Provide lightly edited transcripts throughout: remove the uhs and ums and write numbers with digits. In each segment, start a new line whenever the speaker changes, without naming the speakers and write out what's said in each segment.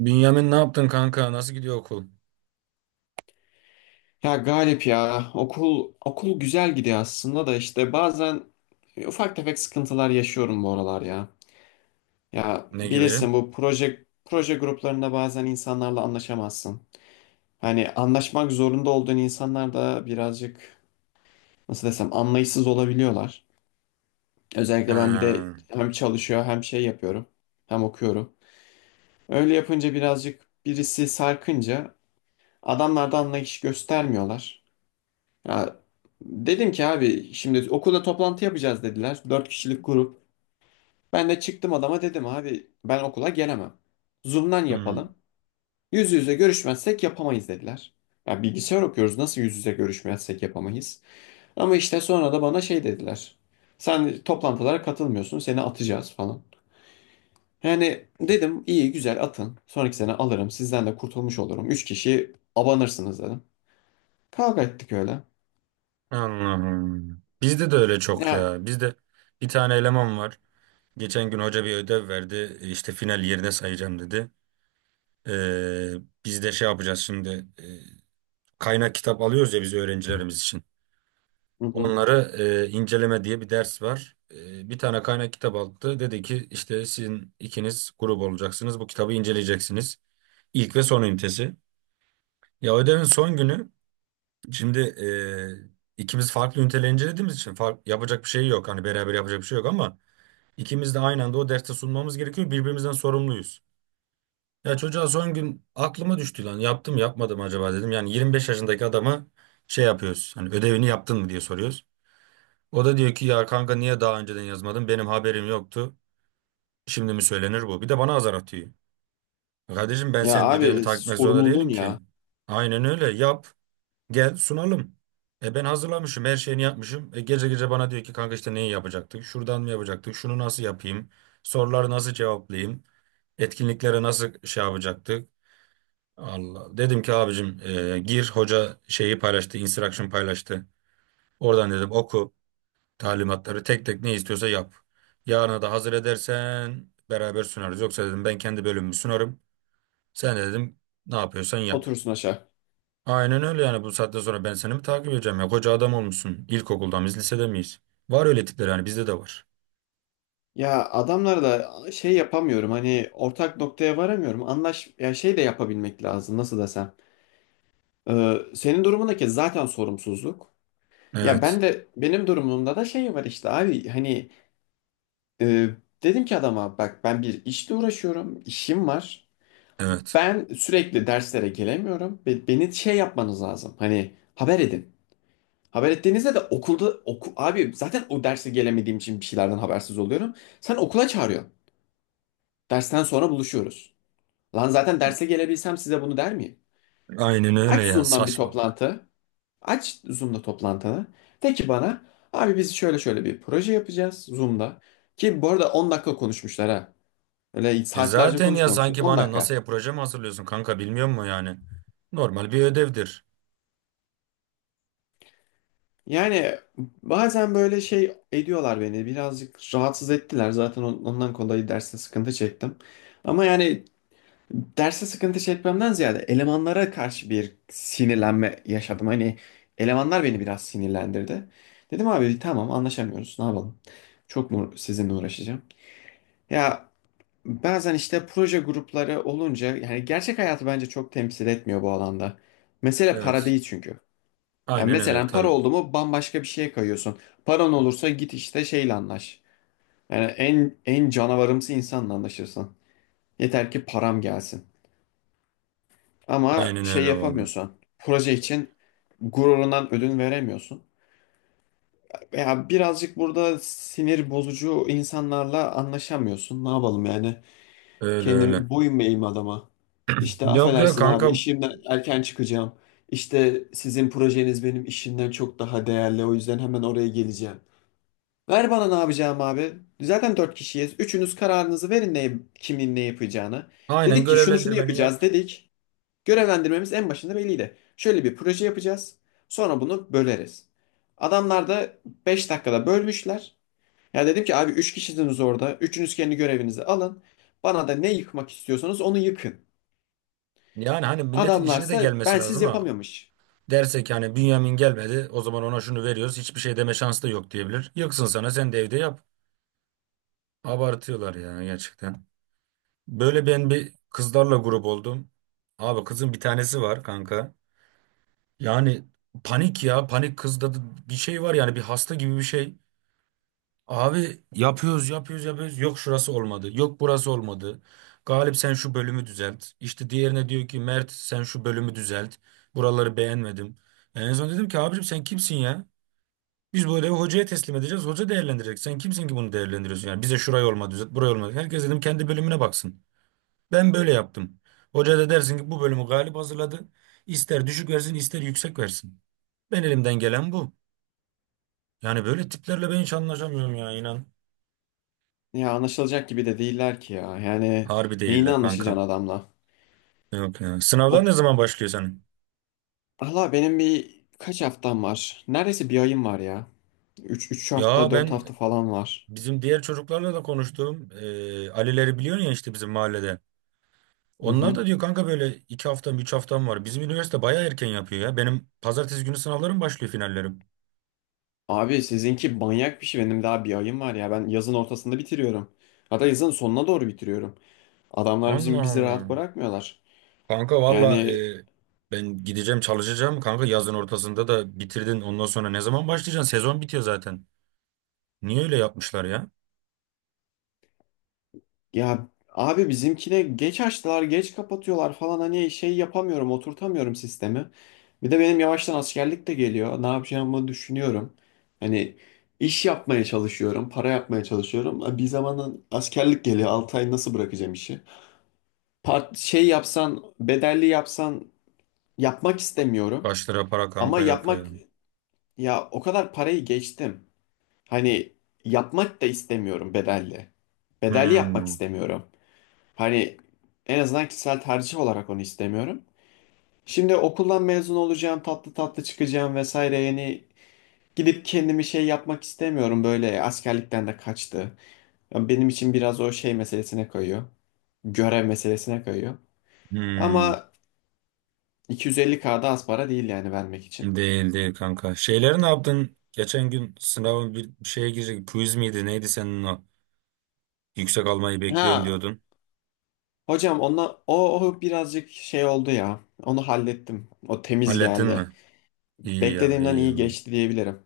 Bünyamin ne yaptın kanka? Nasıl gidiyor okul?
Ya Galip, ya okul güzel gidiyor aslında da işte bazen ufak tefek sıkıntılar yaşıyorum bu aralar ya. Ya
Ne gibi?
bilirsin, bu proje gruplarında bazen insanlarla anlaşamazsın. Hani anlaşmak zorunda olduğun insanlar da birazcık, nasıl desem, anlayışsız olabiliyorlar. Özellikle ben bir de
Ha.
hem çalışıyor hem şey yapıyorum hem okuyorum. Öyle yapınca birazcık birisi sarkınca adamlar da anlayış göstermiyorlar. Ya dedim ki abi şimdi okulda toplantı yapacağız dediler. Dört kişilik grup. Ben de çıktım adama dedim abi ben okula gelemem. Zoom'dan
Hmm.
yapalım. Yüz yüze görüşmezsek yapamayız dediler. Ya bilgisayar okuyoruz, nasıl yüz yüze görüşmezsek yapamayız? Ama işte sonra da bana şey dediler. Sen toplantılara katılmıyorsun, seni atacağız falan. Yani dedim iyi güzel atın. Sonraki sene alırım, sizden de kurtulmuş olurum. Üç kişi abanırsınız dedim. Kavga ettik öyle.
Anladım. Bizde de öyle çok
Ya,
ya. Bizde bir tane eleman var. Geçen gün hoca bir ödev verdi. İşte final yerine sayacağım dedi. Ee, Biz de şey yapacağız şimdi. Kaynak kitap alıyoruz ya biz öğrencilerimiz için.
hı hı.
Onları inceleme diye bir ders var. Bir tane kaynak kitap aldı. Dedi ki işte sizin ikiniz grup olacaksınız. Bu kitabı inceleyeceksiniz. İlk ve son ünitesi. Ya ödevin son günü. Şimdi ikimiz farklı üniteler incelediğimiz için yapacak bir şey yok. Hani beraber yapacak bir şey yok ama ikimiz de aynı anda o derste sunmamız gerekiyor. Birbirimizden sorumluyuz. Ya çocuğa son gün aklıma düştü lan. Yaptım yapmadım acaba dedim. Yani 25 yaşındaki adama şey yapıyoruz. Hani ödevini yaptın mı diye soruyoruz. O da diyor ki ya kanka niye daha önceden yazmadın? Benim haberim yoktu. Şimdi mi söylenir bu? Bir de bana azar atıyor. Kardeşim ben
Ya
senin ödevini
abi
takip etmek zorunda
sorumluluğun
değilim ki.
ya.
Aynen öyle yap. Gel sunalım. Ben hazırlamışım, her şeyini yapmışım. Gece gece bana diyor ki kanka işte neyi yapacaktık? Şuradan mı yapacaktık? Şunu nasıl yapayım? Soruları nasıl cevaplayayım? Etkinliklere nasıl şey yapacaktık? Allah. Dedim ki abicim gir hoca şeyi paylaştı, instruction paylaştı. Oradan dedim oku talimatları tek tek ne istiyorsa yap. Yarına da hazır edersen beraber sunarız. Yoksa dedim ben kendi bölümümü sunarım. Sen de dedim ne yapıyorsan yap.
Oturursun aşağı.
Aynen öyle yani bu saatten sonra ben seni mi takip edeceğim ya? Koca adam olmuşsun. İlkokulda mıyız, lisede miyiz? Var öyle tipler yani bizde de var.
Ya adamlar da şey yapamıyorum, hani ortak noktaya varamıyorum. Anlaş ya, şey de yapabilmek lazım, nasıl desem. Senin durumundaki zaten sorumsuzluk. Ya
Evet,
ben de, benim durumumda da şey var işte abi, hani, e, dedim ki adama bak ben bir işle uğraşıyorum, işim var.
evet.
Ben sürekli derslere gelemiyorum. Beni şey yapmanız lazım. Hani haber edin. Haber ettiğinizde de okulda oku, abi zaten o derse gelemediğim için bir şeylerden habersiz oluyorum. Sen okula çağırıyorsun. Dersten sonra buluşuyoruz. Lan zaten derse gelebilsem size bunu der miyim?
Aynen öyle
Aç
ya
Zoom'dan bir
saçmalık.
toplantı. Aç Zoom'da toplantını. De ki bana abi biz şöyle şöyle bir proje yapacağız Zoom'da. Ki bu arada 10 dakika konuşmuşlar ha. Öyle
E
saatlerce
zaten ya
konuşmamışlar.
sanki
on
bana
dakika.
NASA'ya proje mi hazırlıyorsun kanka bilmiyor musun yani? Normal bir ödevdir.
Yani bazen böyle şey ediyorlar beni. Birazcık rahatsız ettiler. Zaten ondan kolay derste sıkıntı çektim. Ama yani derse sıkıntı çekmemden ziyade elemanlara karşı bir sinirlenme yaşadım. Hani elemanlar beni biraz sinirlendirdi. Dedim abi tamam, anlaşamıyoruz, ne yapalım. Çok mu sizinle uğraşacağım? Ya bazen işte proje grupları olunca yani gerçek hayatı bence çok temsil etmiyor bu alanda. Mesele para
Evet.
değil çünkü. Yani
Aynen öyle
mesela para
tabii.
oldu mu bambaşka bir şeye kayıyorsun. Paran olursa git işte şeyle anlaş. Yani en canavarımsı insanla anlaşırsın. Yeter ki param gelsin. Ama
Aynen
şey
öyle vallahi.
yapamıyorsun. Proje için gururundan ödün veremiyorsun. Veya birazcık burada sinir bozucu insanlarla anlaşamıyorsun. Ne yapalım yani?
Öyle öyle.
Kendi boyun eğeyim adama? İşte
Yok ya
affedersin
kanka,
abi, işimden erken çıkacağım. İşte sizin projeniz benim işimden çok daha değerli. O yüzden hemen oraya geleceğim. Ver bana ne yapacağım abi. Zaten dört kişiyiz. Üçünüz kararınızı verin ne, kimin ne yapacağını.
aynen
Dedik ki şunu şunu
görevlendirmeni yap.
yapacağız dedik. Görevlendirmemiz en başında belliydi. Şöyle bir proje yapacağız. Sonra bunu böleriz. Adamlar da 5 dakikada bölmüşler. Ya dedim ki abi 3 kişisiniz orada. Üçünüz kendi görevinizi alın. Bana da ne yıkmak istiyorsanız onu yıkın.
Yani hani milletin işine de
Adamlarsa
gelmesi
bensiz
lazım ha.
yapamıyormuş.
Derse ki hani Bünyamin gelmedi o zaman ona şunu veriyoruz, hiçbir şey deme şansı da yok diyebilir. Yıksın sana, sen de evde yap. Abartıyorlar ya gerçekten. Böyle ben bir kızlarla grup oldum. Abi kızın bir tanesi var kanka. Yani panik ya, panik kızda da bir şey var yani, bir hasta gibi bir şey. Abi yapıyoruz yapıyoruz yapıyoruz, yok şurası olmadı yok burası olmadı. Galip sen şu bölümü düzelt. İşte diğerine diyor ki Mert sen şu bölümü düzelt. Buraları beğenmedim. En son dedim ki abicim sen kimsin ya? Biz bu ödevi hocaya teslim edeceğiz. Hoca değerlendirecek. Sen kimsin ki bunu değerlendiriyorsun? Yani bize şurayı olmadı düzelt, burayı olmadı. Herkes dedim kendi bölümüne baksın. Ben böyle yaptım. Hoca da dersin ki bu bölümü Galip hazırladı. İster düşük versin, ister yüksek versin. Ben elimden gelen bu. Yani böyle tiplerle ben hiç anlaşamıyorum ya, inan.
Ya anlaşılacak gibi de değiller ki ya. Yani
Harbi
neyini
değiller kanka.
anlaşacaksın adamla?
Yok ya.
O,
Sınavlar ne zaman başlıyor senin?
Allah, benim bir kaç haftam var? Neredeyse bir ayım var ya. Üç hafta,
Ya
4
ben
hafta falan var.
bizim diğer çocuklarla da konuştum. Ali'leri biliyorsun ya, işte bizim mahallede. Onlar da
Mhm.
diyor kanka böyle 2 haftam 3 haftam var. Bizim üniversite baya erken yapıyor ya. Benim pazartesi günü sınavlarım başlıyor, finallerim.
Abi sizinki manyak bir şey. Benim daha bir ayım var ya. Ben yazın ortasında bitiriyorum. Hatta yazın sonuna doğru bitiriyorum. Adamlar bizim
Allah
bizi rahat
Allah.
bırakmıyorlar.
Kanka valla
Yani
ben gideceğim çalışacağım. Kanka yazın ortasında da bitirdin. Ondan sonra ne zaman başlayacaksın? Sezon bitiyor zaten. Niye öyle yapmışlar ya?
ya abi bizimkine geç açtılar, geç kapatıyorlar falan, hani şey yapamıyorum, oturtamıyorum sistemi. Bir de benim yavaştan askerlik de geliyor. Ne yapacağımı düşünüyorum. Hani iş yapmaya çalışıyorum, para yapmaya çalışıyorum. E, bir zamanın askerlik geliyor. 6 ay nasıl bırakacağım işi? Part şey yapsan, bedelli yapsan, yapmak istemiyorum.
Başlara para
Ama
kanka yok ya.
yapmak, ya o kadar parayı geçtim. Hani yapmak da istemiyorum bedelli. Bedelli yapmak
Hmm.
istemiyorum. Hani en azından kişisel tercih olarak onu istemiyorum. Şimdi okuldan mezun olacağım, tatlı tatlı çıkacağım vesaire. Yani gidip kendimi şey yapmak istemiyorum, böyle askerlikten de kaçtı. Ya benim için biraz o şey meselesine kayıyor. Görev meselesine kayıyor.
Hmm.
Ama 250K'da az para değil yani vermek için.
Değil değil kanka. Şeyleri ne yaptın? Geçen gün sınavın bir şeye girecek. Quiz miydi? Neydi senin o? Yüksek almayı bekliyorum
Ha
diyordun.
hocam, ona o, birazcık şey oldu ya. Onu hallettim. O temiz
Hallettin
geldi.
mi? İyi ya,
Beklediğimden
iyi ya.
iyi geçti diyebilirim.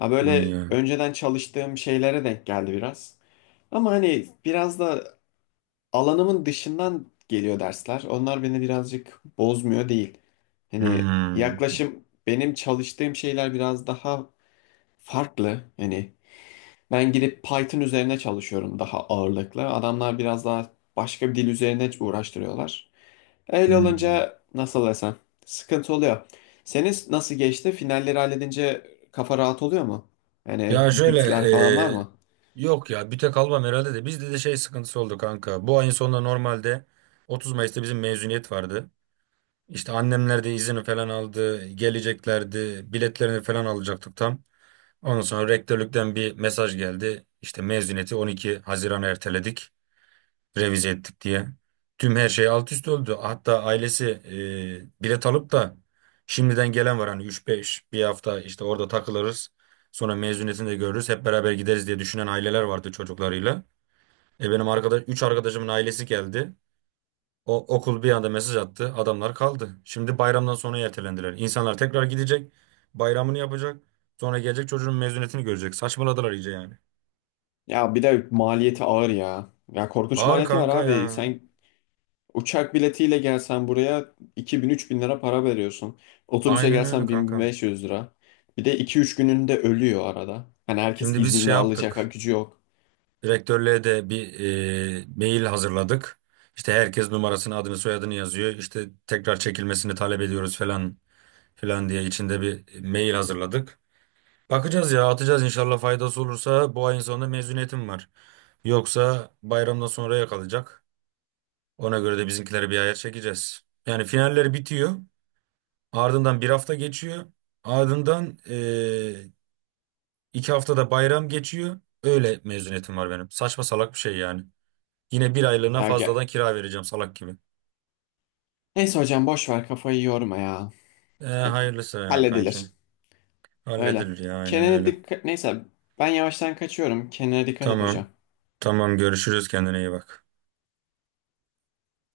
Ya böyle
Ya.
önceden çalıştığım şeylere denk geldi biraz. Ama hani biraz da alanımın dışından geliyor dersler. Onlar beni birazcık bozmuyor değil. Hani
Hmm.
yaklaşım, benim çalıştığım şeyler biraz daha farklı. Hani ben gidip Python üzerine çalışıyorum daha ağırlıklı. Adamlar biraz daha başka bir dil üzerine uğraştırıyorlar. Öyle
Hmm.
olunca, nasıl desem, sıkıntı oluyor. Senin nasıl geçti? Finalleri halledince kafa rahat oluyor mu? Yani
Ya şöyle
bütler falan var
e,
mı?
yok ya, bir tek almam herhalde, de bizde de şey sıkıntısı oldu kanka. Bu ayın sonunda normalde 30 Mayıs'ta bizim mezuniyet vardı. İşte annemler de izini falan aldı. Geleceklerdi. Biletlerini falan alacaktık tam. Ondan sonra rektörlükten bir mesaj geldi. İşte mezuniyeti 12 Haziran'a erteledik, revize ettik diye. Tüm her şey alt üst oldu. Hatta ailesi bilet alıp da şimdiden gelen var. Hani üç beş bir hafta işte orada takılırız. Sonra mezuniyetini de görürüz. Hep beraber gideriz diye düşünen aileler vardı çocuklarıyla. Üç arkadaşımın ailesi geldi. O okul bir anda mesaj attı. Adamlar kaldı. Şimdi bayramdan sonra ertelendiler. İnsanlar tekrar gidecek. Bayramını yapacak. Sonra gelecek çocuğun mezuniyetini görecek. Saçmaladılar iyice yani.
Ya bir de maliyeti ağır ya. Ya korkunç
Ağır
maliyeti var
kanka
abi.
ya.
Sen uçak biletiyle gelsen buraya 2000 bin lira para veriyorsun. Otobüse
Aynen öyle
gelsen
kanka.
1500 lira. Bir de iki üç gününde ölüyor arada. Hani herkes
Şimdi biz şey
izinde alacak ha,
yaptık.
gücü yok.
Direktörlüğe de bir mail hazırladık. İşte herkes numarasını, adını, soyadını yazıyor. İşte tekrar çekilmesini talep ediyoruz falan filan diye içinde bir mail hazırladık. Bakacağız ya, atacağız, inşallah faydası olursa bu ayın sonunda mezuniyetim var. Yoksa bayramdan sonraya kalacak. Ona göre de bizimkileri bir ayar çekeceğiz. Yani finaller bitiyor. Ardından bir hafta geçiyor. Ardından 2 haftada bayram geçiyor. Öyle mezuniyetim var benim. Saçma salak bir şey yani. Yine bir aylığına
Ya gel.
fazladan kira vereceğim salak gibi.
Neyse hocam boş ver, kafayı yorma ya.
E,
Ya,
hayırlısı ya kanki.
halledilir. Öyle.
Halledilir ya, aynen
Kenan'a
öyle.
dikkat... Neyse ben yavaştan kaçıyorum. Kenan'a dikkat et
Tamam.
hocam.
Tamam, görüşürüz, kendine iyi bak.